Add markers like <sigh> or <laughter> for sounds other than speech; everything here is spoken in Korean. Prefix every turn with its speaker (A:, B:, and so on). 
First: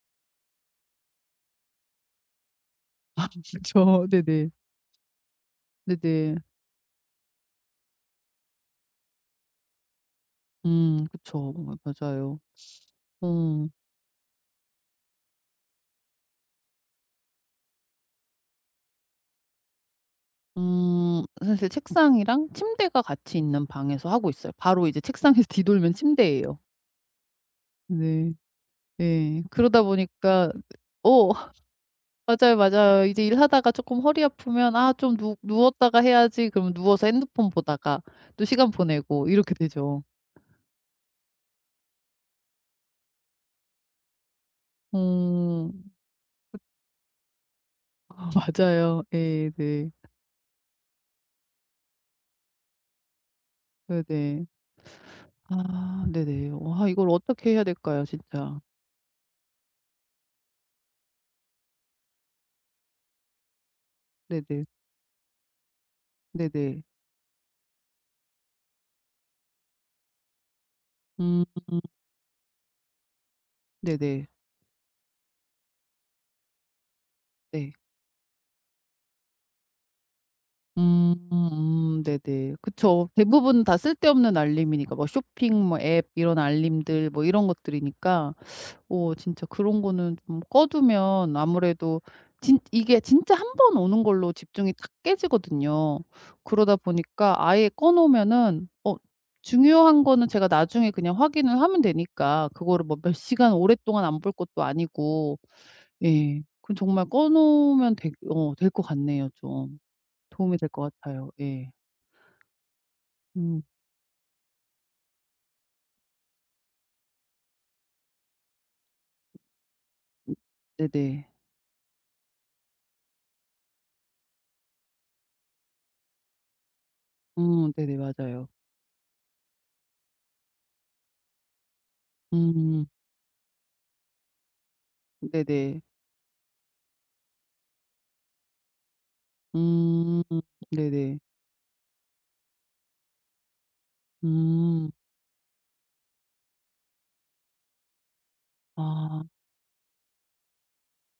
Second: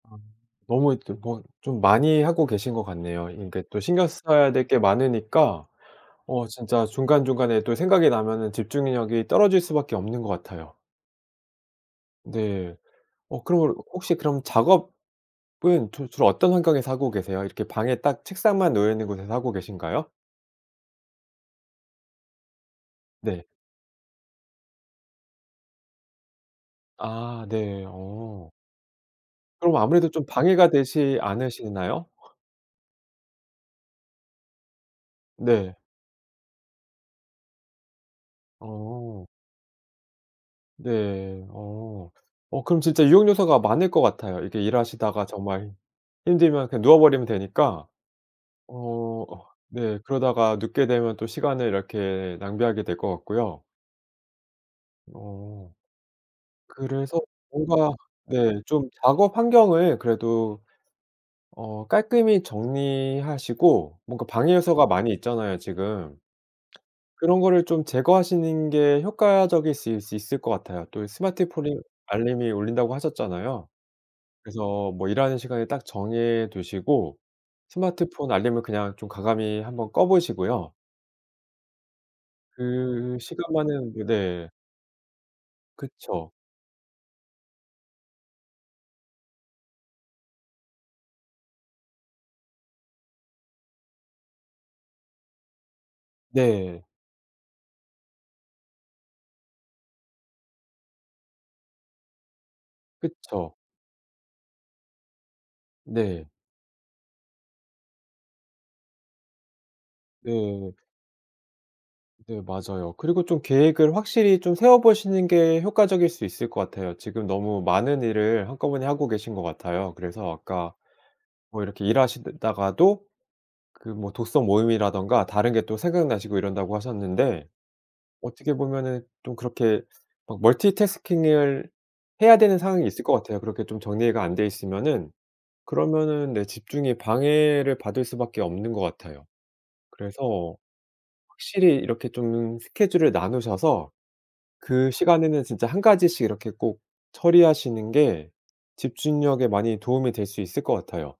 A: 아 너무 이렇게 뭐 좀 많이 하고 계신 것
B: 아
A: 같네요. 이렇게 또
B: 그렇죠.
A: 신경
B: 네네.
A: 써야 될 게 많으니까
B: 네네.
A: 어 진짜 중간중간에 또 생각이 나면은 집중력이 떨어질 수밖에 없는 것 같아요.
B: 음 그쵸. 마 맞아요.
A: 네. 어
B: 음.
A: 그러면 혹시 그럼 작업은 주로 주로 어떤 환경에서 하고 계세요? 이렇게 방에 딱 책상만 놓여 있는 곳에서 하고 계신가요?
B: 음 사실 책상이랑 침대가 같이
A: 네.
B: 있는 방에서 하고 있어요. 바로 이제 책상에서 뒤돌면 침대에요.
A: 아 네
B: 네.
A: 어.
B: 예.
A: 그럼
B: 그러다
A: 아무래도 좀
B: 보니까
A: 방해가 되지
B: 어
A: 않으신가요?
B: <laughs> 맞아요, 맞아요. 이제 일하다가 쪼끔 허리 아프면 '아 좀 누
A: 네.
B: 누웠다가 해야지.' 그러면 누워서 핸드폰 보다가 또 시간
A: 어.
B: 보내고 이렇게 되죠.
A: 네. 어 어 그럼 진짜 유혹 요소가 많을 것 같아요. 이렇게 일하시다가
B: 어.
A: 정말
B: 그
A: 힘들면 그냥 누워버리면 되니까.
B: 아
A: 어
B: 맞아요. 예.
A: 어
B: 네.
A: 네 그러다가 눕게 되면 또 시간을 이렇게 낭비하게 될 것 같고요.
B: 네네.
A: 어
B: 아 네네. 와 이걸
A: 그래서
B: 어떻게 해야
A: 뭔가
B: 될까요?
A: 네
B: 진짜?
A: 좀 작업 환경을 그래도 어 깔끔히 정리하시고 뭔가 방해
B: 네네.
A: 요소가 많이 있잖아요 지금.
B: 네네.
A: 그런 거를 좀 제거하시는 게 효과적일 수 있을 있을 것 같아요. 또
B: 음.
A: 스마트폰이 알림이 울린다고 하셨잖아요.
B: 네네.
A: 그래서 뭐 일하는 시간을 딱 정해 두시고
B: 네.
A: 스마트폰 알림을 그냥 좀 과감히 1 번 꺼 보시고요.
B: 음 음 네네. 그쵸.
A: 그
B: 대부분 다
A: 시간만은
B: 쓸데없는
A: 네.
B: 알림이니까 뭐 쇼핑 뭐 앱
A: 그쵸.
B: 이런 알림들 뭐 이런 것들이니까 어 진짜 그런 거는 좀 꺼두면 아무래도 진 이게 진짜 1 번 오는 걸로 집중이 탁 깨지거든요. 그러다
A: 네.
B: 보니까 아예 꺼 놓으면은 어 중요한 거는 제가 나중에 그냥 확인을 하면 되니까 그거를 뭐 몇 시간
A: 그쵸.
B: 오랫동안 안 볼 것도 아니고
A: 네.
B: 예. 그럼 정말 꺼 놓으면 될 어 될 것 같네요 좀. 도움이 될
A: 네.
B: 것 같아요. 예.
A: 네, 맞아요. 그리고 좀
B: 음.
A: 계획을 확실히 좀 세워보시는 게 효과적일 수 있을 것 같아요. 지금 너무 많은 일을 한꺼번에 하고 계신 것 같아요. 그래서 아까
B: 네네.
A: 뭐 이렇게 일하시다가도 그 뭐 독서 모임이라든가 다른 게 또 생각나시고 이런다고 하셨는데
B: 음 네네 맞아요.
A: 어떻게 보면은 좀 그렇게 막 멀티태스킹을 해야 되는
B: 음.
A: 상황이 있을 것 같아요. 그렇게 좀 정리가 안 되어 있으면은.
B: 네네.
A: 그러면은 네 집중에 방해를 받을 수밖에 없는 것 같아요.
B: 음
A: 그래서
B: 네네.
A: 확실히 이렇게 좀 스케줄을 나누셔서 그
B: 음.
A: 시간에는 진짜 1 가지씩 이렇게 꼭 처리하시는 게
B: 아.
A: 집중력에 많이 도움이 될 수 있을 것 같아요.